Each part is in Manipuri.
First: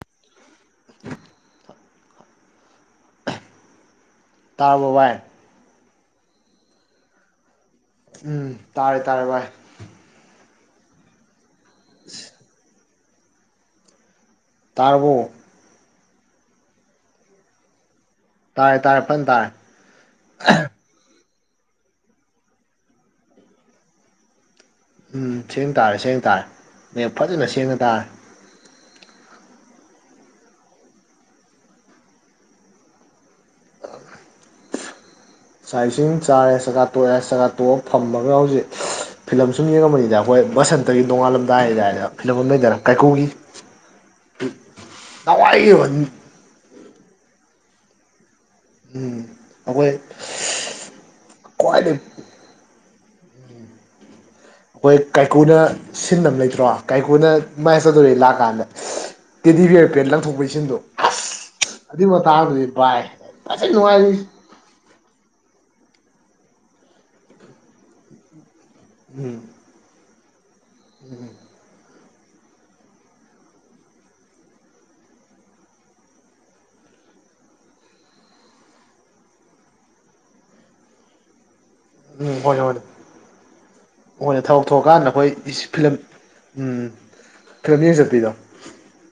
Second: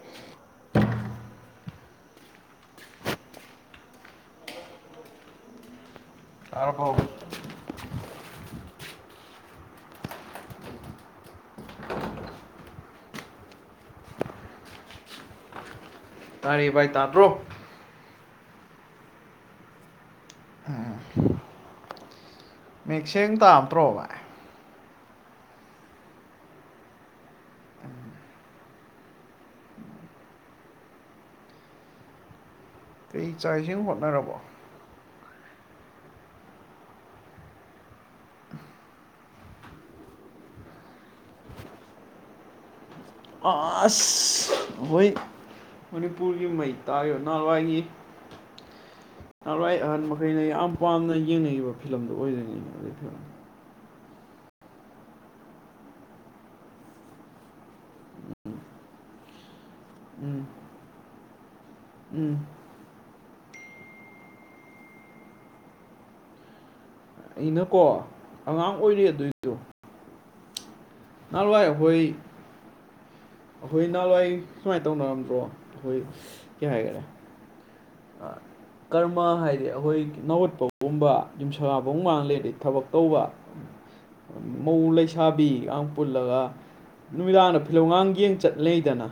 [inaudible] ꯇꯥꯕ ꯋꯥꯏ ꯇꯥꯔꯕꯣ ꯎꯝ ꯇꯥꯔꯦ ꯇꯥꯔꯦ ꯚꯥꯏ [inaudible] ꯇꯥꯔꯕꫭ ꯇꯥꯌꯦ ꯚꯥꯏ ꯇꯥꯗ꯭ꯔꯣ ꯇꯥꯔꯦ ꯇꯥꯔꯦ ꯐꯟ ꯇꯥꯏ ꯃꯌꯦꯛ ꯁꯦꯡ ꯇꯥꯗꯔꯣ ꯚꯥꯏ ꯎꯝ ꯁꯦꯡꯅ ꯇꯥꯔꯦ ꯁꯦꯡꯅ ꯇꯥꯔꯦ ꯃꯌꯦꯛ ꯐꯖꯅ ꯁꯦꯡꯅ ꯇꯥꯔꯦ ꯀꯩ ꯆꯥꯛ ꯏꯁꯤꯡ ꯍꯣꯠꯅꯔꯕꯣ ꯁꯥꯏꯁꯤꯡ ꯆꯥꯔꯦ ꯆꯀꯥ ꯇꯣꯛꯑꯦ ꯆꯒꯥꯥ ꯇꯣꯛꯑꯒ ꯐꯝꯃꯒ ꯍꯧꯖꯤꯛ ꯐꯤꯂꯝ ꯁꯨꯝ ꯌꯦꯡꯉꯕꯅꯤꯗ ꯑꯩꯈꯣꯏ ꯕꯁꯟꯇꯒꯤ ꯅꯣꯡꯉꯥꯜꯂꯝꯗꯥꯏ ꯍꯥꯏꯗꯥꯏꯗ ꯐꯤꯂꯝ ꯑꯃ ꯂꯩꯗꯅ ꯀꯥꯏꯀꯨꯒꯤ ꯑꯥꯁ ꯍꯣꯏ ꯅꯍꯥꯟꯋꯥꯏꯒꯤꯕ ꯎꯝ ꯃꯅꯤ ꯄꯨꯔꯒꯤ ꯃꯩ ꯇꯥꯔꯤꯌꯣ ꯅꯍꯥꯟꯋꯥꯏꯏꯤ ꯅꯔꯥꯏ ꯑꯩꯈꯣꯏ ꯑꯍꯜ ꯃꯈꯩꯅ ꯌꯥꯝ ꯄꯥꯝꯅ ꯌꯦꯡꯅꯤꯈꯤꯕ ꯈ꯭ꯋꯥꯏꯗꯩ ꯐꯤꯂꯝꯗꯨ ꯑꯣꯏꯗꯅꯤꯡꯉꯤ ꯐꯤꯂꯝ ꯑꯩꯈꯣꯏ ꯀꯥꯏꯀꯨꯅ ꯁꯤꯟꯅꯕ ꯂꯩꯇ꯭ꯔꯣ ꯀꯥꯏꯀꯨꯅ ꯃꯥꯏꯌꯆꯧꯗ‌ꯣ ꯔꯤ ꯂꯥꯛ ꯑ ꯀꯥꯟꯗ ꯇꯦꯗꯤꯕꯤꯌꯔ ꯄꯦꯟ ꯎꯝ ꯂꯪꯊꯣꯛꯄ ꯏꯁꯤꯟꯗꯣ ꯑꯁ ꯑꯗꯨꯏ ꯎꯝ ꯃꯇꯥꯡꯗꯨꯗꯤ ꯚꯥꯏ ꯐꯖꯅ ꯋꯥꯏꯌꯦ ꯑꯩꯅꯀꯣ ꯑꯉꯥꯡ ꯑꯣꯏꯔꯦ ꯎꯝ ꯑꯗꯨꯏꯗꯣ ꯅꯋꯥꯏ ꯑꯩ ꯍꯣꯏ ꯑꯩꯈꯣꯏ ꯅꯍꯥꯟꯋꯥꯏ ꯁꯨꯃꯥꯏꯅ ꯇꯧꯅꯔꯝꯗ꯭ꯔꯣ ꯑꯩꯈꯣꯏ ꯀꯩ ꯍꯥꯏꯒꯔꯦ ꯀꯔꯃ ꯍꯥꯏꯗꯤ ꯑꯩꯈꯣꯏ ꯅꯥꯋꯠꯄ ꯄꯨꯝꯕ ꯌꯨꯝꯁꯐꯧ ꯎꯝ ꯃꯥꯡꯂꯦꯗꯤ ꯍꯣꯏ ꯍꯣꯏ ꯊꯕꯛ ꯇꯧꯕ ꯍꯣꯏꯅꯦ ꯊꯕꯛ ꯃꯎ ꯊꯣꯛꯑꯀꯥꯟꯗ ꯑꯩꯈꯣꯏ ꯂꯩꯁꯥꯕꯤꯒ ꯌꯥꯝ ꯐꯤꯂꯝ ꯄꯨꯜꯂꯒ ꯎꯝ ꯅꯨꯃꯤꯗꯥꯡꯗ ꯐꯤꯂꯝ ꯐꯤꯂꯝꯉꯥꯡ ꯆꯠꯄꯤꯗꯣ ꯌꯦꯡ ꯆꯠ ꯂꯩꯗꯅ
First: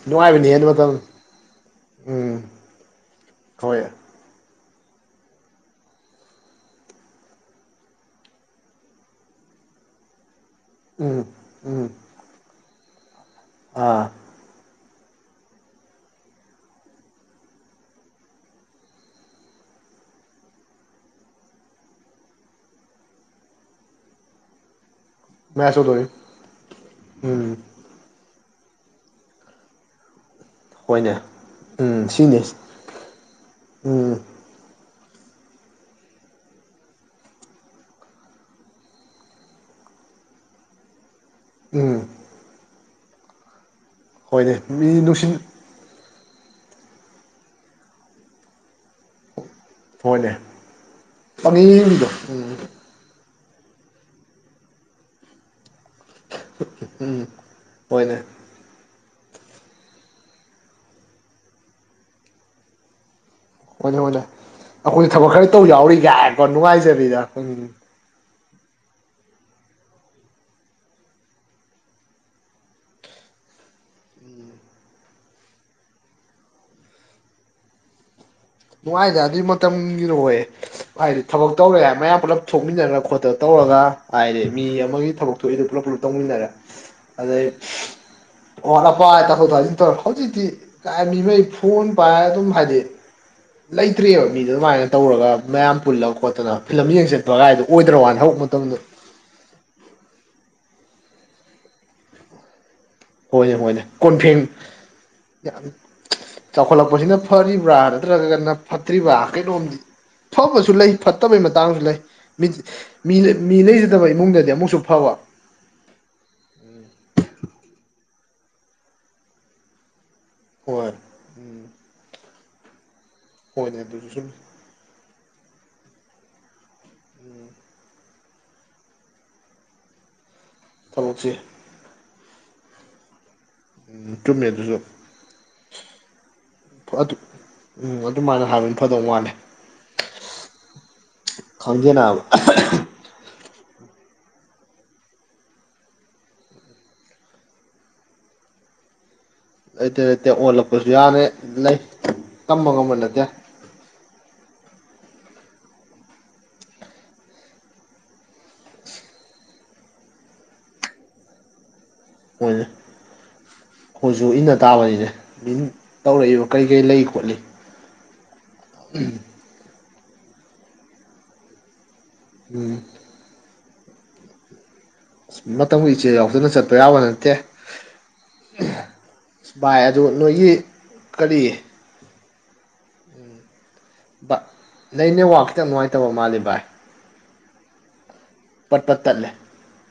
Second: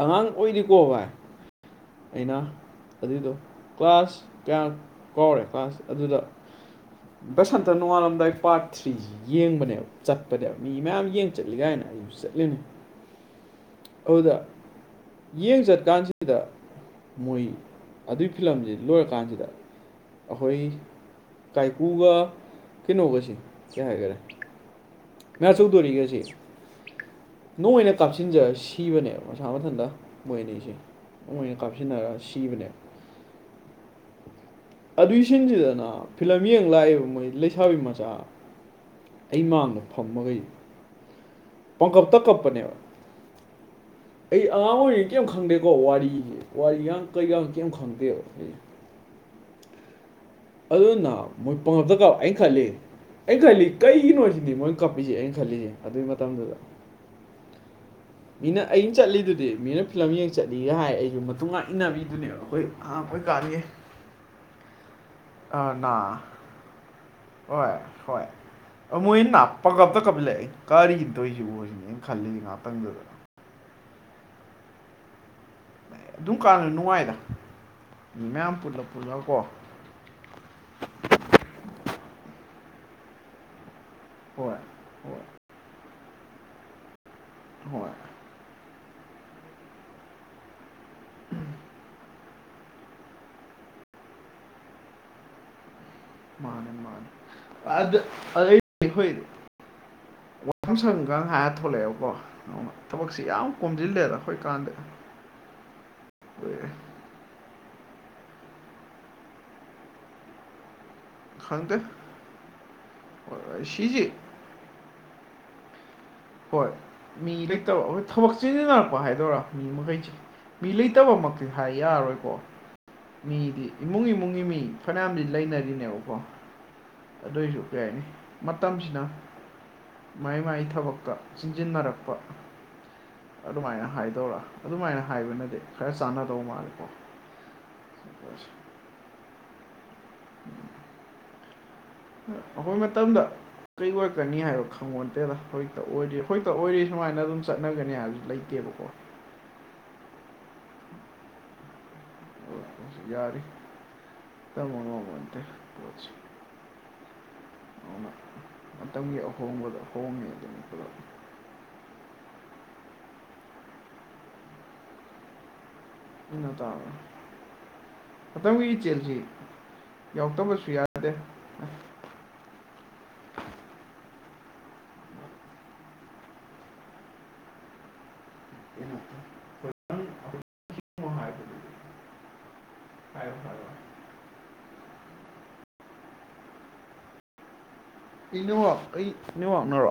ꯑꯉꯥꯡ ꯅꯨꯡꯉꯥꯏꯕꯅꯤꯍꯦ ꯑꯗꯨ ꯑꯣꯏꯔꯤꯀꯣ ꯃꯇꯝ ꯚꯥꯏ ꯎꯝ ꯑꯩꯅ ꯑꯗꯨꯏꯗꯣ ꯍꯣꯏ ꯀ꯭ꯂꯥꯁ ꯀꯌꯥ ꯀꯧꯔꯦ ꯀ꯭ꯂꯥꯁ ꯑꯗꯨꯗ ꯕꯁꯟꯇ ꯅꯣꯡꯉꯥꯜꯂꯝꯗꯥꯏ ꯄꯥꯔꯠ ꯊ꯭ꯔꯤꯁꯤ ꯌꯦꯡꯕꯅꯦꯕ ꯆꯠꯄꯅꯦꯕ ꯃꯤ ꯃꯌꯥꯝ ꯎꯝ ꯌꯦꯡ ꯆꯠꯂꯤ ꯀꯥꯏꯅ ꯎꯝ ꯑꯩꯁꯨ ꯆꯠꯂꯤꯅꯤ ꯑꯥ ꯑꯗꯨꯗ ꯌꯦꯡ ꯆꯠꯀꯥꯟꯁꯤꯗ ꯃꯣꯏ ꯑꯗꯨꯒꯤ ꯐꯤꯂꯝꯖ‌ꯦ ꯂꯣꯏꯔꯀꯥꯟꯁꯤꯗ ꯑꯈꯣꯏ ꯀꯥꯏꯀꯨꯒ ꯀꯩꯅꯣꯒꯁꯤ ꯀꯩ ꯍꯥꯏꯒꯔꯦ ꯃꯌꯥ ꯃꯌꯥꯆꯧꯗꯣꯔꯤ ꯆꯧꯗꯣꯔꯤ ꯒꯦꯁꯤ ꯎꯝ ꯅ‌ꯣꯏꯔ ꯀꯥꯞꯁꯤꯟꯖꯔꯒ ꯁꯤꯕꯅꯦꯕ ꯃꯁꯥ ꯃꯊꯟꯇ ꯃꯣꯏ ꯑꯅꯤꯁꯤ ꯍ‌ꯣꯏꯅꯦ ꯎꯝ ꯁꯤꯅꯤ ꯎꯝ ꯑꯗꯨꯏꯁꯤꯟꯁꯤꯗꯅ ꯐꯤꯂꯝ ꯌꯦꯡ ꯂꯥꯛꯏꯕ ꯃꯣꯏ ꯂꯩꯁꯥꯕꯤ ꯃꯆꯥ ꯑꯩ ꯃꯥꯡꯗ ꯐꯝꯃꯒꯩ ꯎꯝ ꯄꯪꯀꯞꯇ ꯀꯞꯄꯅꯦꯕ ꯑꯩ ꯍꯣꯏꯅꯦ ꯑꯉꯥꯡ ꯃꯤ ꯑꯣꯏꯔꯤꯉꯩ ꯀꯩꯝ ꯅꯨꯡꯁꯤꯟ ꯈꯪꯗꯦꯀꯣ ꯋꯥꯔꯤꯒꯤ ꯋꯥꯔꯤꯒ ꯀꯩꯌꯥꯡ ꯀꯩꯝ ꯈꯪꯗꯦꯕ ꯑꯩ ꯐꯣꯟꯅꯦ ꯑꯗꯨꯅ ꯃꯣꯏ ꯄꯪꯉꯛꯀꯗ ꯑꯩ ꯈꯜꯂꯤ ꯑꯩꯅ ꯈꯜꯂꯤ ꯀꯩꯒꯤꯅꯣꯁꯤꯅꯤ ꯃꯣꯏꯅ ꯀꯞꯄꯤꯁꯦ ꯑꯩꯅ ꯈꯜꯂꯤꯁꯦ ꯑꯗꯨꯏ ꯃꯇꯝꯗꯨꯗ ꯎꯝ ꯍꯣꯏꯅꯦ ꯃꯤꯅ ꯑꯩꯅ ꯆꯠꯂꯤꯗꯨꯗꯤ ꯃꯤꯅ ꯐꯤꯂꯝ ꯌꯦꯡ ꯆꯠꯂꯤꯒ ꯍꯥꯏ ꯑꯩꯁꯨ ꯃꯇꯨꯡ ꯉꯥꯛ ꯏꯟꯅꯕꯤꯗꯨꯅꯦꯕ ꯑꯩꯈꯣꯏ ꯑꯉꯥꯡꯑ‌‌ꯣꯏ ꯀꯥꯟꯒꯤ ꯍꯣꯏꯅꯦ ꯍꯣꯏꯅꯦ ꯑꯩꯈꯣꯏꯅ ꯊꯕꯛ ꯈꯔ ꯑ ꯇꯧ ꯅꯥ ꯌꯥꯎꯔꯤꯒꯏꯀꯣ ꯅꯨꯡꯉꯥꯏꯖꯕꯤꯗ‌ꯣ ꯑꯩꯈꯣꯏꯒꯤ ꯍꯣꯏ ꯍꯣꯏ ꯃꯣꯏꯅ ꯄꯀꯞ ꯇ ꯀꯞꯂꯛꯏ ꯀꯔꯤ ꯇ‌ꯣꯏꯁꯤꯕ‌ꯣꯅ ꯈꯜꯂꯤ ꯉꯥꯇꯪꯗꯨꯗ ꯑꯗꯨꯝ ꯀꯥꯟꯅ ꯅꯨꯡꯉꯥꯏꯗ ꯃꯤ ꯃꯌꯥꯝ ꯄꯨꯜꯂ ꯍꯅꯨꯡꯥꯏꯗ ꯄꯨꯜꯂ ꯀꯣ ꯑꯗꯨꯏ ꯃ ꯇꯝꯒꯤꯅꯣ ꯑꯣꯏꯌꯦ ꯍꯥꯏꯗꯤ ꯊꯕꯛ ꯇꯧꯔꯦ ꯍꯥꯏ ꯃꯌꯥꯝ ꯄꯨꯜꯂꯞ ꯊꯣꯛꯃꯤꯟꯅꯔꯒ ꯈꯣꯠꯇꯅ ꯇꯧꯔꯒ ꯍꯥꯏꯔꯦ ꯍꯣꯏ ꯃꯤ ꯑꯃꯒꯤ ꯍꯣꯏ ꯊꯕꯛ ꯊꯣꯛꯏꯗꯣ ꯄꯨꯂꯞ ꯄꯨꯂꯞ ꯇꯧꯃꯤꯟꯅꯔꯦ ꯑꯗꯩ ‌ꯍ‌ꯣꯏ ꯑꯣ ꯅꯄꯥꯏ ꯇꯥꯊꯣꯛ ꯇꯥꯁꯤꯟ ꯇꯧꯔꯦ ꯍꯧꯖꯤꯛꯇꯤ ꯀꯥꯏ‌ ꯃꯤꯃꯩ ꯐ‌ꯣꯟ ꯄꯥꯏ ꯑꯗꯨꯝ ꯍꯥꯏꯗꯤ ꯂꯩꯇ꯭ꯔ‌ꯦꯕ ꯃꯤꯗꯨ ꯑꯗꯨꯃꯥꯏꯅ ꯇꯧꯔꯒ ꯃꯌꯥꯝ ꯄꯨꯜꯂ ꯈꯣꯠꯇꯅ ꯃꯥꯅꯦ ꯐꯤꯂꯝ ꯃꯥꯅꯦ ꯌꯦꯡ ꯆꯠꯄ ꯀꯥꯏꯗꯣ ꯑꯣꯏꯗ꯭ꯔ ꯑꯗ ꯋꯥꯅ ꯍꯧꯔꯛꯄ ꯃꯇꯝꯗ [unintelligible] ꯋꯥꯐꯝ ꯁꯪꯒ ꯍꯥꯏꯔ ꯊꯣꯛꯂꯛꯑꯦꯕꯀꯣ ꯊꯕꯛꯁꯤ ꯌꯥꯝ ꯍꯣꯏꯅꯦ ꯍꯣꯏꯅꯦ ꯀꯣꯝꯁꯤꯜꯂꯦꯗ ꯑꯩꯈꯣꯏ ꯀꯣꯟꯐꯦꯡ ꯀꯥꯟꯗ ꯌꯥꯝ ꯆꯥꯎꯈꯠꯂꯛꯄꯁꯤꯅ ꯐꯔꯤꯕ꯭ꯔꯥ ꯅꯠꯇ꯭ꯔꯒꯅ ꯐꯠꯇ꯭ꯔꯤꯕ꯭ꯔꯥ ꯀꯩꯅꯣꯝꯗꯤ ꯐꯕꯁꯨ ꯂꯩ ꯐꯠꯇꯕꯩ ꯈꯪꯗꯦ ꯃꯇꯥꯡꯁꯨ ꯂꯩ ꯃꯤꯃꯤ ꯃꯤ ꯂꯩꯖꯗꯕ ꯁꯤꯁꯤ ꯏꯃꯨꯡꯗꯗꯤ ꯑꯃꯨꯛꯁꯨ ꯐꯕ ꯍꯣꯏ ꯃꯤ ꯂꯩꯇꯕ ꯍ‌ꯣꯏ ꯊꯕꯛ ꯆꯤꯟꯖꯤꯟꯅꯔꯛꯄ ꯍꯥꯏꯗꯣꯏꯔꯥ ꯃꯤ ꯃꯈꯩꯁꯤ ꯃꯤ ꯍꯣꯏ ꯂꯩꯇꯕ ꯃ ꯎꯝ ꯍꯥꯏ ꯌꯥꯔꯔꯣꯏꯀꯣ ꯃꯤꯗꯤ ꯍꯣꯏꯅꯦ ꯏꯃꯨꯡ ꯑꯗꯨꯁꯨ ꯁꯨꯝ ꯏꯃꯨꯡꯒꯤ ꯃꯤ ꯐꯅꯌꯥꯝꯗꯤ ꯂꯩꯅꯔꯤꯅꯦꯕꯀꯣ ꯑꯗꯨꯏꯁꯨ ꯀꯩꯍꯥꯏꯅꯤ ꯃꯇꯝꯁꯤꯅ ꯃꯥꯏ ꯃꯥꯏ ꯊꯕꯛꯇ ꯊꯕꯛꯁꯦ ꯆꯤꯟꯖꯤꯟꯅꯔꯛꯄ ꯑꯗꯨꯃꯥꯏꯅ ꯎꯝ ꯍꯥꯏꯗꯧꯔ ꯆꯨꯝꯃꯦ ꯑꯗꯨꯁꯨ ꯑꯗꯨꯃꯥꯏꯅ ꯍꯥꯏꯕꯅꯗꯤ ꯈꯔ ꯆꯥꯟꯅꯗꯧ ꯃꯥꯂꯦꯀꯣ ꯑꯗꯨ ꯎꯝ ꯑꯗꯨꯃꯥꯏꯅ ꯍꯥꯏꯕꯅ ꯐꯗꯧ ꯃꯥꯜꯂꯦ ꯈꯪꯗ‌ꯦ ꯅꯥꯕ ꯑꯩꯈꯣꯏ ꯃꯇꯝꯗ ꯀꯩ ꯑꯣꯏꯔꯛꯀꯅꯤ ꯍꯥꯏꯕ ꯈꯪꯉꯣꯟꯇꯦꯗ ꯍꯧꯖꯤꯛꯇ ꯑꯣꯏꯔꯤ ꯍꯧꯖꯤꯛꯇ ꯑꯣꯏꯔꯤ ꯁꯨꯃꯥꯏꯅ ꯑꯗꯨꯝ ꯆꯠꯅꯒꯅꯤ ꯍꯥꯏꯕꯁꯨ ꯂꯩꯇꯦꯕꯀꯣ ꯂꯩꯇ‌ꯦ ꯂꯩꯇꯦ ꯑꯣꯜꯂꯛꯄꯁꯨ ꯌꯥꯅ ꯂꯩ ꯇꯝꯕ ꯉꯝꯕ ꯑꯣꯟꯂꯛꯄꯁꯨ ꯅꯠꯇꯦ ꯌꯥꯔꯤ [unintelligible] ꯃꯟꯗ‌ꯦ [unintelligible] ꯑꯗꯨꯅ ꯃꯇꯝꯒꯤ ꯑꯍꯣꯡꯕꯗꯣ ꯍꯣꯡꯉꯤꯉꯩꯗꯅ‌ꯦ ꯄꯨꯂꯞ ꯍ‌ꯣꯏ ꯑꯩꯈ‌ꯣꯏꯁꯨ ꯏꯟꯅ ꯇꯥꯕꯅꯤꯅ‌ꯦ ꯃꯤꯟ ꯇꯧꯔꯛꯏꯕ ꯏꯟꯅ ꯀꯔꯤ ꯀꯔꯤ ꯇꯥꯕ ꯂꯩ ꯈꯣꯠꯂꯤ ꯃꯇꯝꯒꯤ ꯏꯆ‌ꯦꯜꯁꯤ ꯌꯥꯎꯔꯛꯇꯕꯁꯨ ꯌꯥꯗꯦ ꯎꯝ ꯑꯁ ꯃꯇꯝꯒꯤ ꯏꯆꯦꯜ ꯌꯥꯎꯗꯅ ꯆꯠꯄ ꯌꯥꯕ ꯅꯠꯇꯦ ꯀꯩꯅꯣ ꯑꯁ ꯚꯥꯏ ꯑꯗꯨ ꯅꯣꯏꯒꯤ ꯀꯔꯤ ꯍꯥꯏꯕꯗꯨꯗꯤ [unintelligible] ꯚ ꯂꯩ ꯅꯦꯠꯋꯥꯛ ꯈꯤꯇꯪ ꯅꯨꯡꯉꯥꯏꯇꯕ ꯃꯥꯜꯂ‌ꯦ ꯚꯥꯏ ꯏꯅꯦꯋꯥꯛ ꯄꯠ ꯄꯠ ꯑꯩ ꯇꯠꯂꯦ ꯅ‌ꯦꯋꯥꯛꯅꯔꯣ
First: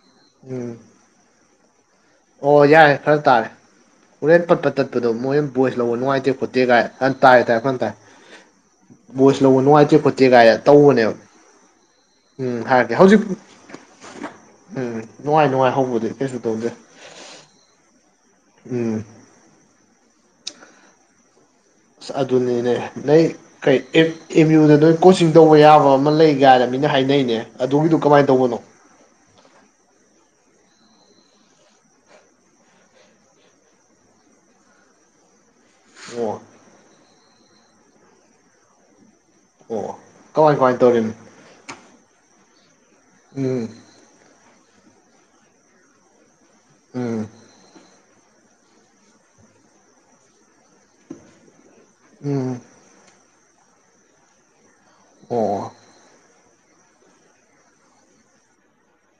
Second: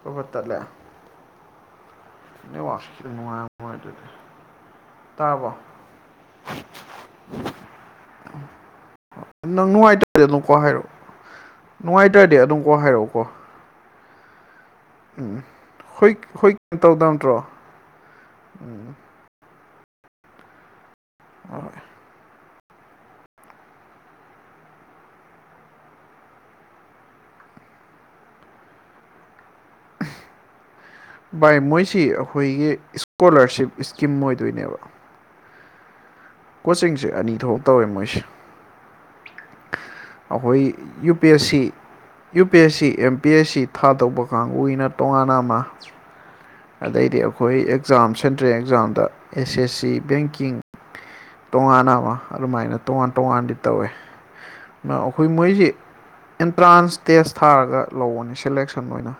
ꯐꯔꯐꯠ ꯇꯠꯂꯦ ꯎꯝ ꯑꯣ ꯅꯦꯠꯋꯥꯛꯁꯤ ꯌꯥꯔꯦ ꯈꯤꯇꯪ ꯈꯔ ꯇꯥꯔꯦ ꯅꯨꯡꯉꯥꯏꯔꯝꯃꯣꯏ ꯑꯗꯨꯗꯤ ꯍꯣꯔꯦꯟ ꯄꯠꯄꯠ ꯇꯠꯄꯗꯣ ꯇꯥꯔꯕꯣ ꯃꯣꯏꯅ ꯚꯣꯏꯁ ꯂꯧꯕ ꯅꯨꯡꯉꯥꯏꯇꯦ ꯈꯣꯠꯇꯦ ꯀꯥꯏ ꯍꯟ ꯇꯥꯏ ꯇꯥꯏꯌꯦ ꯐꯅ ꯇꯥꯏ ꯚꯣꯏꯁ ꯎ [unintelligible] ꯂꯧꯕ ꯅꯪ ꯅꯨꯡꯉꯥꯏꯇꯦ ꯅꯨꯡꯉꯥꯏꯇꯔꯗꯤ ꯈꯣꯠꯇꯦ ꯑꯗꯨꯝꯀꯣ ꯀꯥꯏꯅ ꯍꯥꯏꯔꯛꯑꯣ ꯇꯧꯕꯅꯦꯕ ꯅꯨꯡꯉꯥꯏꯇꯔꯗꯤ ꯎꯝ ꯑꯗꯨꯝꯀꯣꯛ ꯍꯥꯏꯔꯛꯀꯦ ꯍꯧꯖꯤꯛ ꯍꯥꯏꯔꯛꯑꯣꯀꯣ ꯎꯝ ꯅꯨꯡꯉꯥꯏ ꯅꯨꯡꯉꯥꯏ ꯍꯧꯕꯗꯤ ꯍꯨꯏ ꯀꯩꯁꯨ ꯍꯨꯏ ꯇꯧꯗꯦ ꯀꯩꯝ ꯇꯧꯗꯝ ꯅꯠꯇ꯭ꯔꯣ ꯎꯝ ꯑꯣꯏ ꯑꯁ ꯑꯗꯨꯅꯤꯅꯦ ꯅꯣꯏ ꯀꯩ ꯑꯦꯝ ꯑꯦꯝꯌꯨꯗꯥ ꯅꯣꯏ ꯀꯣꯆꯤꯡ ꯇꯧꯕ ꯌꯥꯕ ꯑꯃ ꯂꯩ ꯀꯥꯏꯅ ꯃꯤꯅ ꯍꯥꯏꯅꯩꯅꯦ ꯑꯗꯨꯒꯤꯗꯨ ꯀꯃꯥꯏꯟ ꯇꯧꯕꯅꯣ [unintelligible] ꯚꯥꯏ ꯃꯣꯏꯁꯤ ꯑꯩꯈꯣꯏꯒꯤ ꯏꯁꯀꯣꯂꯔꯁꯤꯞ ꯏꯁꯀꯤꯝ ꯑꯣꯏꯗꯣꯏꯅꯦꯕ ꯑꯣ ꯀꯣꯆꯤꯡꯁꯦ ꯑꯅꯤ ꯊꯣꯛ ꯇꯧꯋ‌ꯦ ꯃꯣꯏꯁꯦ ꯑꯣ ꯀꯃꯥꯏ ꯑꯩꯈꯣꯏ ꯀꯃꯥꯏꯅ ꯇꯧꯔꯤꯝ U P S C U P S C M P S ꯎꯝ ꯁꯤ ꯊꯥꯗꯧꯕ ꯀꯥꯡꯕꯨꯨꯒꯤꯅ ꯇꯣꯉꯥꯟꯅꯥ ꯑꯃꯥ ꯎꯝ ꯑꯗꯩꯗꯤ ꯑꯩꯈꯣꯏ ꯑꯦꯛꯖꯥꯝ ꯁꯦꯟꯇ꯭ꯔꯦꯜ ꯑꯦꯛꯖꯥꯝꯗ ꯑꯦꯁ ꯑꯦꯁ ꯁꯤ ꯕꯦꯡꯀꯤꯡ ꯇꯣꯉꯥꯟꯅ ꯑꯃꯥ ꯎꯝ ꯑꯗꯨꯃꯥꯏꯅ ꯇꯣꯉꯥꯟ ꯇꯣꯉꯥꯟꯗꯤ ꯇꯧꯋꯦ ꯑꯗꯨꯅꯥ ꯑꯩꯈꯣꯏ ꯑꯣ ꯃꯣꯏꯖꯤ ꯑꯦꯟꯇ꯭ꯔꯥꯟꯁ ꯇꯦꯁ ꯊꯥꯔꯒ ꯂꯧꯕꯅꯤ ꯁꯦꯂꯦꯛꯁꯟ ꯑꯣꯏꯅ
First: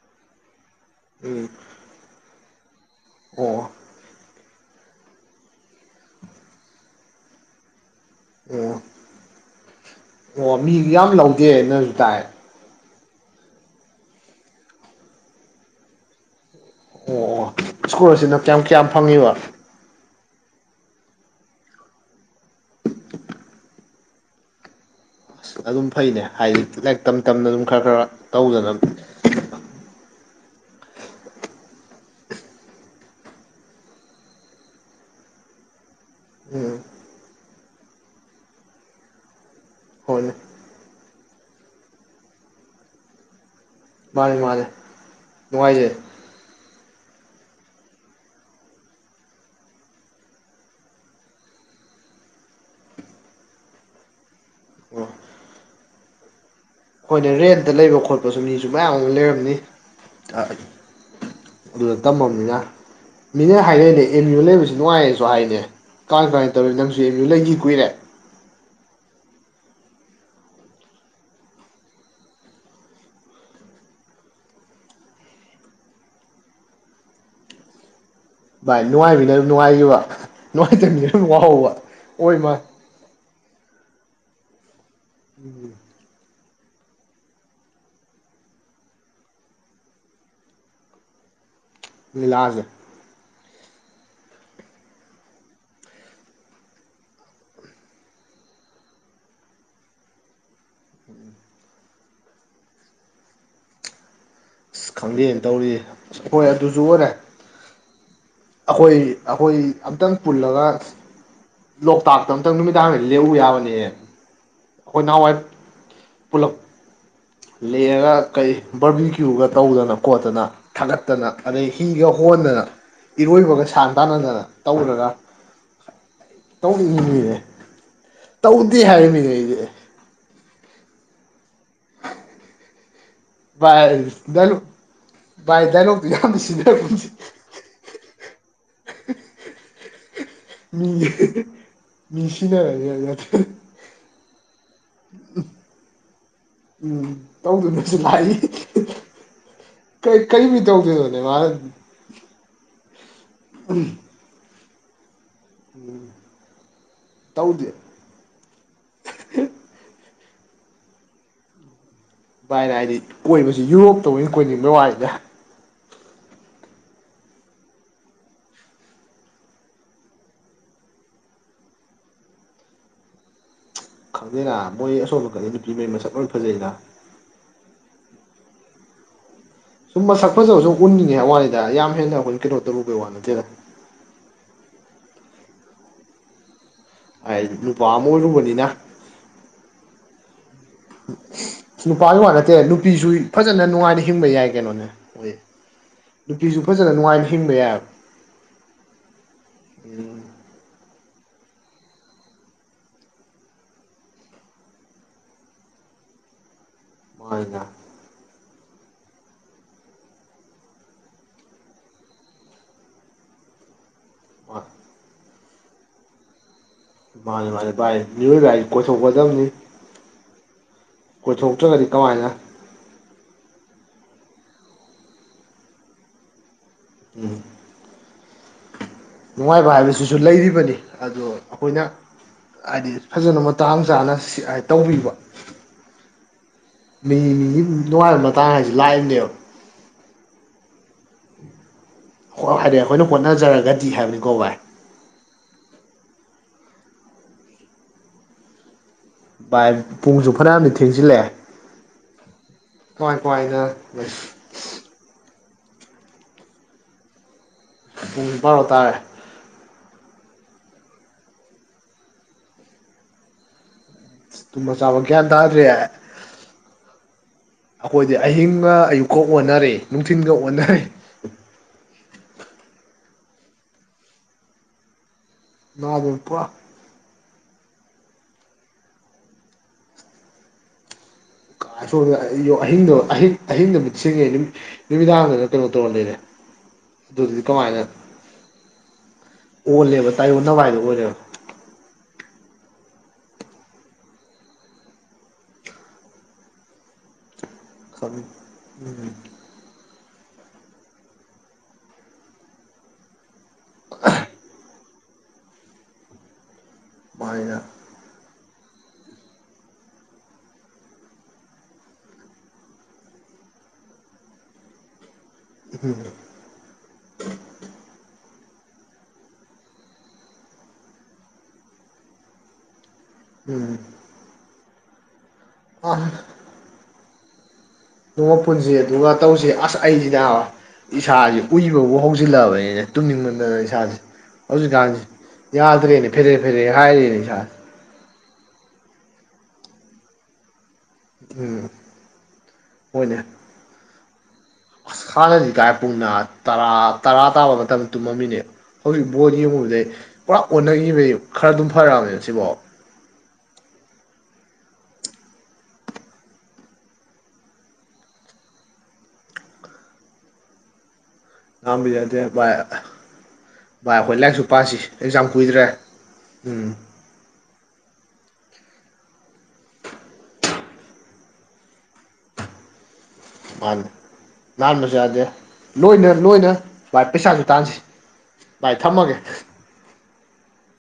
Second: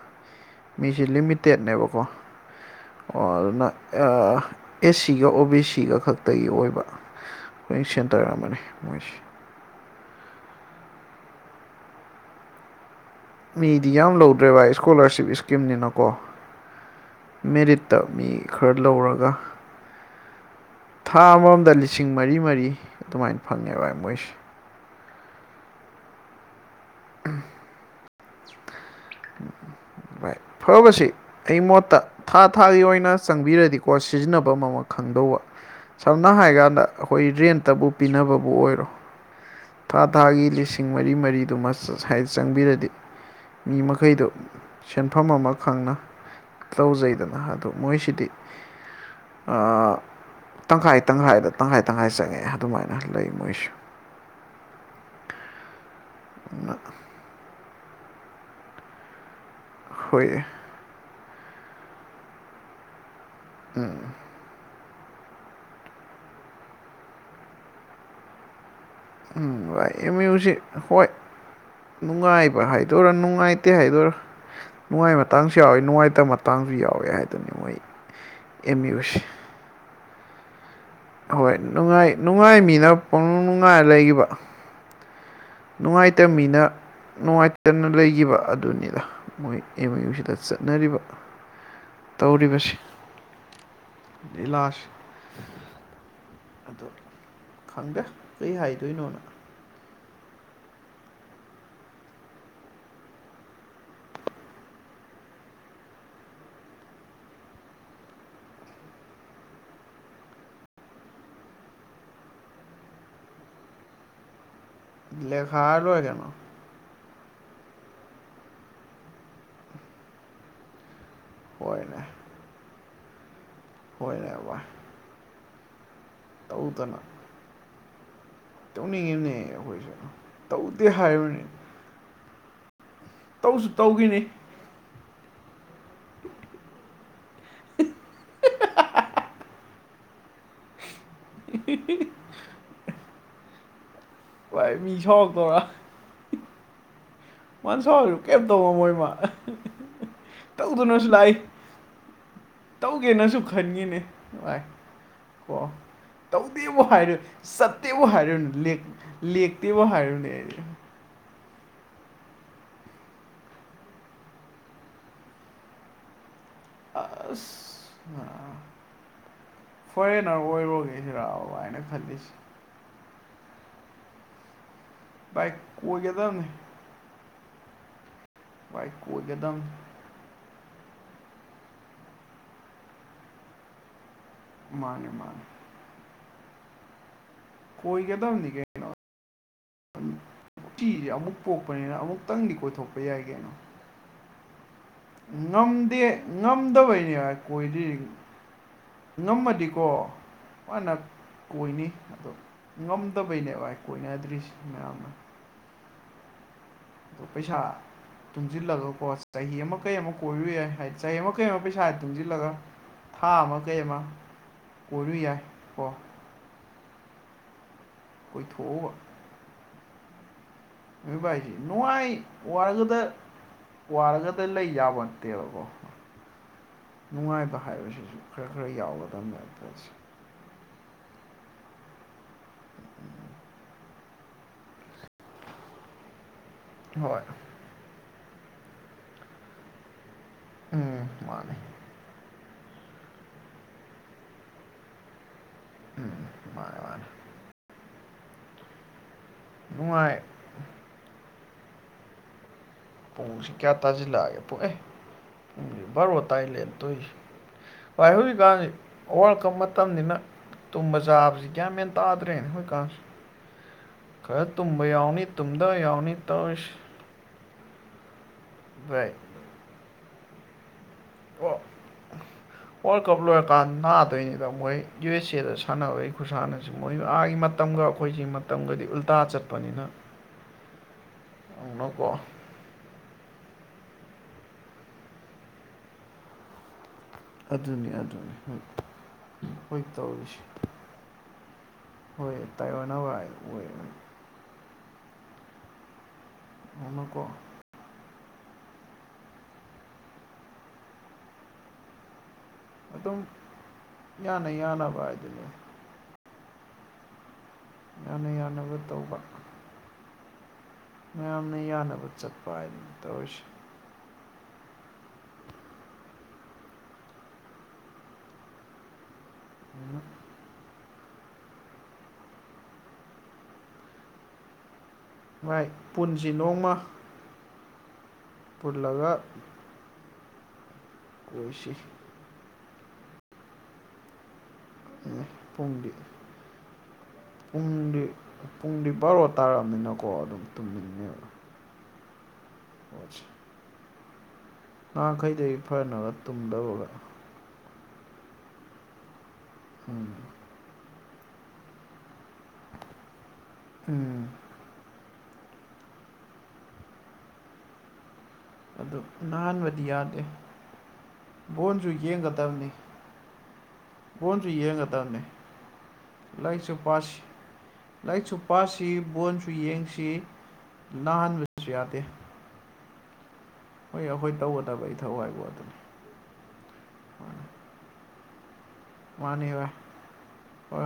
ꯃꯤꯁꯦ ꯎꯝ ꯂꯤꯃꯤꯇꯦꯠꯅꯦꯕꯀꯣ ꯑꯣ ꯑꯗꯨꯅ ꯑꯦꯁ ꯁꯤ ꯒꯥ ꯑꯣ ꯕꯤ ꯁꯤ ꯒꯥ ꯈꯛꯇꯒꯤ ꯑꯣꯏꯕ ꯃ‌ꯣꯏ ꯁꯦꯟꯇꯔ ꯑꯃꯅꯤ ꯑꯣ ꯃꯣꯏꯁꯤ ꯑꯣ ꯃꯤ ꯌꯥꯝ ꯂꯧꯗꯦꯅꯁꯨ ꯇꯥꯏ ꯃꯤꯗꯤ ꯌꯥꯝ ꯂꯧꯗ꯭ꯔꯦ ꯚꯥꯏ ꯏꯁꯀꯣꯂꯔꯁꯤꯞ ꯏꯁꯀꯤꯝꯅꯤꯅꯥ ꯀꯣ꯫ ꯑꯣ ꯑꯣ ꯃꯦꯔꯤꯠꯇ ꯃꯤ ꯏꯁꯀꯣꯂꯔꯁꯤꯞꯅ ꯀꯌꯥꯝ ꯈꯔꯥ ꯀꯌꯥꯝ ꯂꯧꯔꯥꯒ ꯐꯪꯉꯤꯕ ꯊꯥ ꯑꯥꯃꯝ ꯑꯥꯃꯝꯗꯥ ꯂꯤꯁꯤꯡ ꯃꯔꯤ ꯃꯔꯤ ꯑꯗꯨꯃꯥꯏꯅ ꯐꯪꯉꯦꯕ ꯃꯣꯏꯁꯦ ꯑꯁ ꯑꯗꯨꯝ ꯐꯩꯅꯦ ꯍꯥꯏꯗꯤ ꯂꯥꯏꯔꯤꯛ ꯇꯝ ꯇꯝꯅ ꯑꯗꯨꯝ ꯈꯔꯥ ꯈꯔꯥ ꯇꯧꯖꯥ ꯅꯥꯕ ꯍꯣꯏ ꯐꯥꯕꯁꯤ ꯑꯩ ꯃꯣꯠꯇ ꯊꯥ ꯊꯥꯒꯤ ꯑꯣꯏꯅ ꯆꯪꯕꯤꯔꯗꯤꯀꯣ ꯁꯤꯖꯤꯟꯅꯕ ꯑꯃꯥ ꯈꯪꯗꯧꯕ ꯀꯩꯅ‌ꯣ ꯍꯥꯏ ꯀꯥꯟꯗ ꯎꯝ ꯑꯩꯈꯣꯏ ꯔꯦꯟꯇꯕꯨ ꯄꯤꯅꯕꯕꯨ ꯑꯣꯏꯔꯣ ꯊꯥ ꯍꯣꯏꯅꯦ ꯊꯥꯒꯤ ꯂꯤꯁꯤꯡ ꯃꯔꯤ ꯃꯔꯤꯗꯨꯃ ꯆꯪꯕꯤꯔꯗꯤ ꯃꯤ ꯃꯈꯩꯗꯨ ꯃꯥꯅꯦ ꯃꯥꯅꯦ ꯁꯦꯟꯐꯝ ꯑꯃ ꯈꯪꯅ ꯅꯨꯡꯉꯥꯏꯖꯩ ꯇꯧꯖꯩꯗꯅ ꯑꯗꯨ ꯃꯣꯏꯁꯤꯗꯤ ꯑꯥ ꯇꯪꯈꯥꯏ ꯇꯪꯈꯥꯏꯗ ꯇꯪꯈꯥꯏ ꯇꯪꯈꯥꯏ ꯆꯪꯉꯛꯑꯦ ꯑꯗꯨꯃꯥꯏꯅ ꯂꯩ ꯃꯣꯏꯁꯨ ꯑꯣ ꯎ [unintelligible] ꯍꯣꯏ ꯅꯦ ꯔꯦꯟꯇꯥ ꯂꯩꯕ ꯈꯣꯠꯄꯁꯨ ꯃꯤꯁꯨ ꯃꯌꯥꯝ ꯑꯃ ꯂꯩꯔꯝꯅꯤ ꯍꯣꯏ ꯑꯗꯨꯗ ꯇꯝꯃꯕꯅꯤꯅ ꯃꯤꯅ ꯍꯥꯏꯔꯛ ꯏꯅꯦ ꯑꯦꯝ ꯌꯨ ꯂꯩꯕꯁꯤ ꯅꯨꯡꯉꯥꯏꯔꯦꯁꯨ ꯍꯥꯏꯅꯦ ꯀꯃꯥꯏ ꯀꯃꯥꯏ ꯇꯧꯔꯤ ꯅꯪꯁꯨ ꯑꯦꯝꯌꯨ ꯂꯩꯈꯤ ꯀꯨꯏꯔꯦ ꯎꯝ ꯑꯦꯝꯌꯨ ꯁꯦ ꯍꯣꯏ ꯅꯨꯡꯉꯥꯏꯕ ꯍꯥꯏꯗꯣꯏꯔꯥ ꯅꯨꯡꯉꯥꯏꯇꯦ ꯍꯥꯏꯗꯣꯏꯔꯥ ꯅꯨꯡꯉꯥꯏ ꯃꯇꯥꯡꯁꯨ ꯌꯥꯎꯋꯦ ꯅꯨꯡꯉꯥꯏꯇꯕ ꯃꯇꯥꯡꯁꯨ ꯌꯥꯎꯋꯦ ꯍꯥꯏꯗꯨꯅꯤ ꯍꯣꯏ ꯕꯥꯏ ꯅꯨꯡꯉꯥꯏꯃꯤꯅ ꯑꯗꯨꯝ ꯅꯨꯡꯉꯥꯏꯒꯤꯕꯥ ꯅꯨꯡꯉꯥꯏ ꯇꯥꯒꯅ ꯍꯣꯏ ꯅꯨꯡꯉꯥꯏ ꯅꯨꯡꯉꯥꯏ ꯃꯤꯅ ꯄꯪꯡꯅꯨꯡ ꯅꯨꯡꯉꯥꯏꯔ ꯂꯩꯒꯤꯕ ꯎꯝ ꯅꯨꯡꯉꯥꯏꯇꯥ ꯃꯤꯅꯥ ꯅꯨꯡꯉꯥꯏꯇꯅ ꯂꯩꯈꯤꯕ ꯑꯗꯨꯅꯤꯗ ꯃꯣꯏ ꯑꯦꯝꯌꯨ ꯁꯤꯗ ꯆꯠꯅꯔꯤꯕ ꯇꯧꯔꯤꯕꯥ ꯂꯤꯂꯥꯁꯦ ꯁꯤ ꯂꯤꯂꯥ ꯁꯤ ꯑꯗꯣ ꯈꯪꯗꯦ ꯀꯩ ꯍꯥꯏꯗꯣꯏꯅꯣꯅ [unintelligible] ꯑꯁ ꯈꯪꯗꯦꯑꯅꯦ ꯇꯧꯔꯤꯖꯦ ꯍꯣꯏ ꯑꯗꯨꯁꯨ ꯑꯣꯏꯔꯦ ꯑꯩꯈꯣꯏ ꯑꯩꯈꯣꯏ ꯑꯝꯇꯪ ꯄꯨꯜꯂꯒ ꯂꯣꯛꯇꯥꯛꯇ ꯑꯝꯇꯪ ꯅꯨꯃꯤꯗꯥꯡꯗ ꯂꯦꯛꯎ ꯌꯥꯕꯅꯦ ꯑꯩꯈꯣꯏ ꯅꯍꯥꯟꯋꯥꯏ ꯂꯦꯛꯀꯥꯏꯔꯒ ꯂꯣꯏꯔꯦ ꯀꯩꯅꯣ ꯂꯦꯛꯉꯥꯒ ꯀꯩ ꯕꯔꯕꯤ ꯀ꯭ꯌꯨꯒ ꯇꯧꯗꯅ ꯈꯣꯠꯇꯅ ꯊꯥꯒꯠꯇꯅ ꯑꯗꯩ ꯍꯣꯏꯅꯦ ꯍꯤꯒ ꯍꯣꯟꯗꯅ ꯏꯔꯣꯏꯕꯒ ꯏꯁꯥꯟ ꯍꯣꯏꯅꯦ ꯇꯥꯟꯅꯗꯅ ꯚꯥꯏ ꯇꯧꯔꯒ ꯇꯧꯗꯅ ꯇꯧꯅꯤꯡꯉꯅꯦ ꯇꯧꯗꯦ ꯍꯥꯏꯕꯅꯤꯅꯦ ꯇꯧꯅꯤꯡꯉꯤꯕꯅꯦ ꯑꯩꯁꯦ ꯑꯩꯈꯣꯏꯁꯨ ꯇꯧꯗꯦ ꯍꯥꯏꯕꯅꯤ ꯚꯥꯥꯏ ꯇꯧꯈꯤꯅꯤ ꯗꯅꯣꯞ ꯚꯥꯏ ꯗꯥꯏꯂꯛ ꯌꯥꯝ ꯁꯤꯗꯒꯨꯝꯁꯦ [unintelligible] ꯃꯤ ꯃꯤꯁꯤꯅ [inaudible] ꯚꯥꯏ ꯃꯤ ꯁꯥꯎꯇꯧꯗꯣ ꯎꯝ ꯇꯧꯗꯨꯅꯁꯨ ꯃꯟꯁꯁꯨ ꯂꯥꯛꯏ ꯀꯩꯃ ꯇꯧꯔꯝ ꯃꯣꯏꯃ ꯀꯩ ꯀꯔꯤꯃꯤ ꯇꯧꯗꯨꯅꯁꯨ ꯇꯧꯗꯣꯏꯅꯣꯅꯦ ꯂꯥꯛꯏ ꯃꯥꯅ ꯇꯧꯒꯦꯅꯁꯨ ꯈꯟꯈꯤꯅꯦ ꯅꯨꯉꯥꯏ ꯀ‌ꯣ ꯇꯧꯗꯦꯕꯣ ꯍꯥꯏꯔꯣ ꯇꯧꯗꯦ ꯆꯠ ꯇꯦꯕꯨ ꯍꯥꯔꯎꯅꯦ ꯂꯦ ꯂꯦꯄ ꯌ‌ꯦꯕꯨ ꯍꯥꯔꯌꯅꯦ ꯑꯦ ꯚꯥꯏꯅ ꯍꯥꯏꯗꯤ ꯀꯣꯏꯕꯁꯤ ꯌꯨꯔꯣꯞꯇꯧꯕꯅ ꯀꯣꯏꯅꯤꯡꯕ ꯋꯥꯏꯗ ꯑꯁ ꯑꯥ ꯐꯣꯔꯦꯟꯅꯔ ꯑꯣꯏꯔꯣꯒꯦ ꯑꯣ ꯍꯥꯏꯅ ꯈꯜꯂꯤꯁꯤ ꯈꯪꯗꯦꯅ ꯃꯣꯏ ꯑꯁꯣꯜꯅꯀꯗꯤ ꯚꯥꯏ ꯅꯨꯄꯤ ꯉꯩ ꯃꯁꯛ ꯂꯣꯏꯅ ꯀꯣꯏꯒꯗꯕꯅꯤ ꯐꯖꯩꯗ ꯕꯥꯏ ꯀꯣꯏꯒꯗꯝꯕ ꯁꯨꯝ ꯃꯁꯛ ꯐꯖꯕ ꯁꯨꯝ ꯎꯟꯅꯤꯡꯉꯦ ꯍꯥꯏ ꯋꯥ ꯋꯥꯔꯤꯅꯤꯗ ꯌꯥꯝ ꯍꯦꯟꯅ ꯑꯩꯈꯣꯏꯅ ꯀꯩꯅꯣ ꯇꯧꯔꯨꯕꯩ ꯋꯥ ꯅꯠꯇꯦꯗ ꯃꯥꯅꯦ ꯃꯥꯅꯦ ꯍꯥꯏ ꯅꯨꯄꯥ ꯑꯃ ꯑꯣꯏꯔꯨꯕꯅꯤꯅ ꯎꯝ ꯅꯨꯄꯥꯒꯤ ꯋꯥ ꯅꯠꯇꯦ ꯀꯣꯏꯊꯣꯛꯄ ꯅꯨꯄꯤꯁꯨ ꯌꯥꯏ ꯀꯩꯅꯣ ꯐꯖꯅ ꯅꯨꯡꯉꯥꯏꯅ ꯍꯤꯡꯕ ꯌꯥꯏ ꯀꯩꯅꯣꯅꯦ ꯍꯣꯏ ꯉꯝꯗꯦ ꯅꯨꯄꯤꯁꯨ ꯐꯖꯅ ꯉꯝꯗꯕꯩꯅꯦ ꯅꯨꯡꯉꯥꯏꯅ ꯚꯥꯏ ꯍꯤꯡꯕ ꯀꯣꯏꯗ꯭ꯔꯤ ꯌꯥꯏꯕ ꯉꯝꯃꯗꯤꯀꯣ ꯎꯝ ꯃꯥꯅ ꯀꯣꯏꯅꯤ ꯑꯗꯣ ꯉꯝꯗꯕꯩꯅꯦ ꯚꯥꯏ ꯀꯣꯏꯅꯗ꯭ꯔꯤꯁꯤ ꯃꯌꯥꯝꯅ ꯑꯗꯣ ꯄꯩꯁꯥ ꯃꯥꯅꯤꯅ ꯇꯨꯡꯖꯤꯜꯂꯒ ꯀꯣ ꯆꯍꯤ ꯑꯃ ꯀꯩ ꯑꯃ ꯀꯣꯏꯔꯨ ꯌꯥꯏ ꯍꯥꯏꯗꯤ ꯆꯍꯤ ꯑꯃ ꯀꯩ ꯑꯃ ꯄꯩꯁꯥ ꯇꯨꯡꯖꯤꯜꯂꯒ ꯊꯥ ꯑꯃ ꯀꯩꯑꯃ ꯍꯣꯏ ꯀꯣꯏꯔꯨ ꯌꯥꯏ ꯀꯣ ꯃꯥꯅꯤ ꯃꯥꯅꯤ ꯚꯥꯏ ꯃꯤꯑꯣꯏꯕ ꯍꯥꯏꯖꯤ ꯀꯣꯏꯊꯣꯛꯎꯕ ꯀꯣꯏꯊꯣꯛꯀꯗꯝꯅꯤ ꯑꯗꯨ ꯚꯥꯏ ꯅꯨꯡꯉꯥꯏ ꯀꯃꯥꯏꯅ ꯋꯥꯔꯒꯗ ꯋꯥꯔꯒꯗ ꯂꯩ ꯌꯥꯕ ꯅꯠꯇꯦꯕꯀꯣ ꯎꯝ ꯅꯨꯡꯉꯥꯏꯕ ꯍꯥꯏꯕꯁꯤꯁꯨ ꯈꯔ ꯈꯔ ꯌꯥꯎꯒꯗ ꯅꯨꯡꯉꯥꯏꯕ ꯍꯥꯏꯕꯁꯤꯁꯨ ꯂꯩꯔꯤꯕꯅꯤ ꯑꯗꯣ ꯑꯩꯈꯣꯏꯅ ꯍꯥꯏꯗꯤ ꯐꯖꯅ ꯃꯇꯥꯡ ꯆꯥꯅ ꯇꯧꯕꯤꯕ [unintelligible] ꯃꯤ ꯍꯣꯏ ꯃꯤꯒꯤ ꯅꯨꯡꯉꯥꯏꯕ ꯃꯇꯥꯡ ꯍꯥꯏꯁꯤ ꯂꯥꯛꯏꯕꯅꯦꯕ ꯎꯝ ꯃꯥꯅꯦ ꯍ ꯍꯥꯏꯗꯤ ꯑꯩꯈꯣꯏꯅ ꯍꯣꯠꯅꯖꯔꯒꯗꯤ ꯍꯥꯏꯕꯅꯤꯀꯣ ꯚꯥꯏ ꯎꯝ ꯃꯥꯅꯦ ꯃꯥꯅꯦ ꯚꯥꯏ ꯅꯨꯡꯉꯥꯏ ꯄꯨꯡꯁꯨ ꯐꯅꯌꯥꯝꯗꯤ ꯊꯦꯡꯖꯤꯜꯂꯛꯑꯦ ꯀꯃꯥꯏ ꯄꯨꯡꯁꯤ ꯀꯃꯥꯏꯅ ꯀꯌꯥ ꯇꯖꯤꯂꯛꯑꯒꯦ ꯄꯣꯛꯑꯦ ꯄꯨꯡꯖꯦ ꯚꯔꯣ ꯇꯥꯏ ꯂꯩꯝꯃꯦ ꯇꯣꯏꯁꯤ ꯚꯥꯏ ꯄꯨꯡ ꯕꯥꯔꯣ ꯍꯧꯖꯤꯛꯀꯥꯟꯁꯤ ꯇꯥꯔꯦ ꯋꯥꯔꯜ ꯀꯞ ꯃꯇꯝꯅꯤꯅ ꯇꯨꯝꯕ ꯆꯥꯕꯁꯤ ꯒ꯭ꯌꯥꯟꯃꯦꯟ ꯇꯥꯗ꯭ꯔꯦꯅꯦ ꯍꯧꯖꯤꯛꯀꯥꯟꯁꯤ ꯈꯔ ꯇꯨꯝꯕ ꯆꯥꯕ ꯌꯥꯎꯅꯤ ꯒ꯭ꯌꯥꯟ ꯇꯥꯗ꯭ꯔꯦ ꯇꯨꯝꯗ ꯌꯥꯎꯅꯤ ꯇꯧꯔꯤꯁꯤ ꯑꯩꯈꯣꯏꯗꯤ ꯑꯍꯤꯡꯒ ꯚꯥꯏ ꯑꯌꯨꯛꯀ ꯑꯣꯟꯅꯔꯦ ꯅꯨꯡꯊꯤꯟꯒ ꯑꯣꯟꯅꯔꯦ ꯋꯥꯔꯜ ꯀꯞ ꯂꯣꯏꯔꯀꯥꯟꯗ ꯅꯥꯗꯣꯏꯅꯤꯗ ꯃꯣꯏ ꯌꯨ ꯑꯦꯁ ꯑꯦꯗ ꯆꯠ ꯁꯥꯟꯅꯕꯩ ꯅꯥꯕ ꯄꯨꯔꯥ ꯈꯨꯁꯥꯟꯅꯁꯤ ꯃꯣꯏ ꯑꯥꯒꯤ ꯃꯇꯝꯒ ꯑꯩꯈꯣꯏꯁꯤ ꯃꯇꯝꯒꯗꯤ ꯎꯜꯇꯥ ꯆꯠꯄꯅꯤꯅ ꯑꯁꯣꯝꯗ ꯑꯃꯨꯛꯅꯀꯣ ꯑꯍꯤꯌꯣ ꯑꯍꯤꯡꯗꯣ ꯑꯍꯤꯡ ꯑꯍꯤꯡ ꯗ ꯃꯤꯠꯁꯤꯡꯉꯦ ꯅꯨꯃꯤ ꯅꯨꯃꯤꯗꯥꯡꯗꯅ ꯀꯩꯅꯣ ꯇꯧꯔ ꯂꯩꯔꯦ ꯑꯗꯨꯗꯤ ꯀꯃꯥꯏꯅ ꯑꯗꯨꯅꯤ ꯑꯗꯨꯅꯤ ꯍꯣꯏ ꯑꯣꯜꯂꯦꯕ ꯇꯧꯔꯤꯁꯤ ꯇꯥꯏꯌꯣꯟ ꯅꯕ ꯍꯥꯏꯗꯣ ꯑꯣꯏꯔꯦꯕ ꯍꯣꯏ ꯇꯥꯏꯌꯣꯟꯅꯕ ꯥꯏ ꯑꯣꯏ ꯑꯃꯨꯀꯣ ꯈꯕꯤ ꯎꯝ ꯑꯗꯨꯝ ꯌꯥꯅ ꯌꯥꯅꯕ ꯍꯥꯏꯗꯨꯅꯤ ꯃꯥꯥꯏꯅ ꯌꯥꯅ ꯌꯥꯅꯕ ꯇꯧꯕ ꯃꯌꯥꯝꯅ ꯌꯥꯅꯕ ꯆꯠꯄ ꯍꯥꯏꯅ ꯇꯧꯔꯤꯁꯤ ꯎꯝ ꯎꯍꯝ ꯎꯝ ꯚꯥꯏ ꯑꯥ ꯄꯨꯟꯁꯤ ꯅꯣꯡꯃ ꯅꯣꯡꯃ ꯄꯨꯟꯁꯤ ꯄꯨꯜꯂꯒ ꯑꯗꯨꯒ ꯇꯧꯁꯤ ꯑꯁ ꯑꯩꯗꯤ ꯅꯥꯕ ꯏꯁꯥꯥꯖꯦ ꯀꯣꯏꯁꯤ ꯎꯏꯕꯕꯨ ꯍꯧꯖꯤꯜꯂꯛꯑꯕꯅꯤꯅꯦ ꯇꯨꯝꯅꯤꯡꯃꯟꯗꯅ ꯏꯁꯥꯥꯁꯦ ꯍꯧꯖꯤꯛꯀꯥꯟꯁꯤ ꯎꯝ ꯄꯨꯡꯗꯤ ꯌꯥꯗ꯭ꯔꯦꯅꯦ ꯐꯦꯔꯦ ꯐꯦꯔꯦ ꯍꯥꯏꯔꯦꯅꯦ ꯏꯁꯥꯁꯦ ꯄꯨꯡꯗꯤ ꯄꯨꯡꯗꯤ ꯕꯥꯔꯣ ꯇꯥꯔꯛꯑꯝꯅꯤꯅꯀꯣ ꯑꯗꯨꯝ ꯇꯨꯝꯅꯤꯡꯅꯦ ꯎꯝ ꯍꯣꯏꯅꯦ ꯑꯁ ꯅꯍꯥꯟꯈꯩꯗꯒꯤ ꯍꯥꯟꯅꯗꯤꯀꯥꯏ ꯄꯨꯡꯅ ꯐꯅꯕ ꯇꯔ ꯇꯨꯝꯗꯕꯒ ꯇꯔꯥ ꯇꯥꯕ ꯃꯇꯝ ꯇꯨꯝꯃꯝꯃꯤꯅꯦ ꯍꯧꯖꯤꯛ ꯕꯣꯜ ꯌꯦꯡꯉꯨꯕꯗꯩ ꯎꯝ ꯄꯨꯔꯥ ꯑꯣꯟꯅꯒꯤꯕꯩ ꯈꯔ ꯑꯗꯨꯝ ꯐꯔꯛꯑꯝꯅꯦꯕ ꯁꯤꯕꯥꯎ ꯎꯝ ꯑꯗꯨ ꯅꯥꯍꯟꯕꯗꯤ ꯌꯥꯗꯦ ꯕꯣꯟꯖꯨ ꯉꯥꯝꯕꯗꯤ ꯅꯠꯇꯦ ꯚꯥꯏ ꯌꯦꯡꯒꯗꯝꯅꯤ ꯚꯥꯏ ꯑꯩꯈꯣꯏ ꯂꯥꯏꯔꯤꯛꯁꯨ ꯐꯣꯟꯁꯨ ꯄꯥꯁꯤ ꯌꯦꯡꯒꯗꯕꯅꯦ ꯑꯦꯛꯖꯥꯝ ꯀꯨꯏꯗ꯭ꯔꯦ ꯎꯝ ꯂꯥꯏꯔꯤꯛꯁꯨ ꯄꯁꯤ ꯂꯥꯏꯔꯤꯛꯁꯨ ꯄꯥꯁꯤ ꯕꯣꯟꯁꯨ ꯌꯦꯡꯁꯤ ꯅꯥꯍꯟꯕꯁꯨ ꯌꯥꯗꯦ ꯃꯥꯅꯤ ꯍꯣꯏ ꯑꯩꯈꯣꯏ ꯇꯧꯒꯗꯕ ꯅꯥꯟꯕꯁꯨ ꯏꯊꯧ ꯌꯥꯗꯦ ꯍꯥꯏꯕꯨ ꯑꯗꯨꯅꯤ ꯂꯣꯏꯅ ꯂꯣꯏꯅ ꯥꯏ ꯄꯩꯁꯥꯁꯨ ꯇꯥꯟꯁꯤ ꯚꯥꯏ ꯊꯝꯃꯒꯦ ꯃꯥꯅꯤ ꯚꯥꯏ ꯍꯣꯏ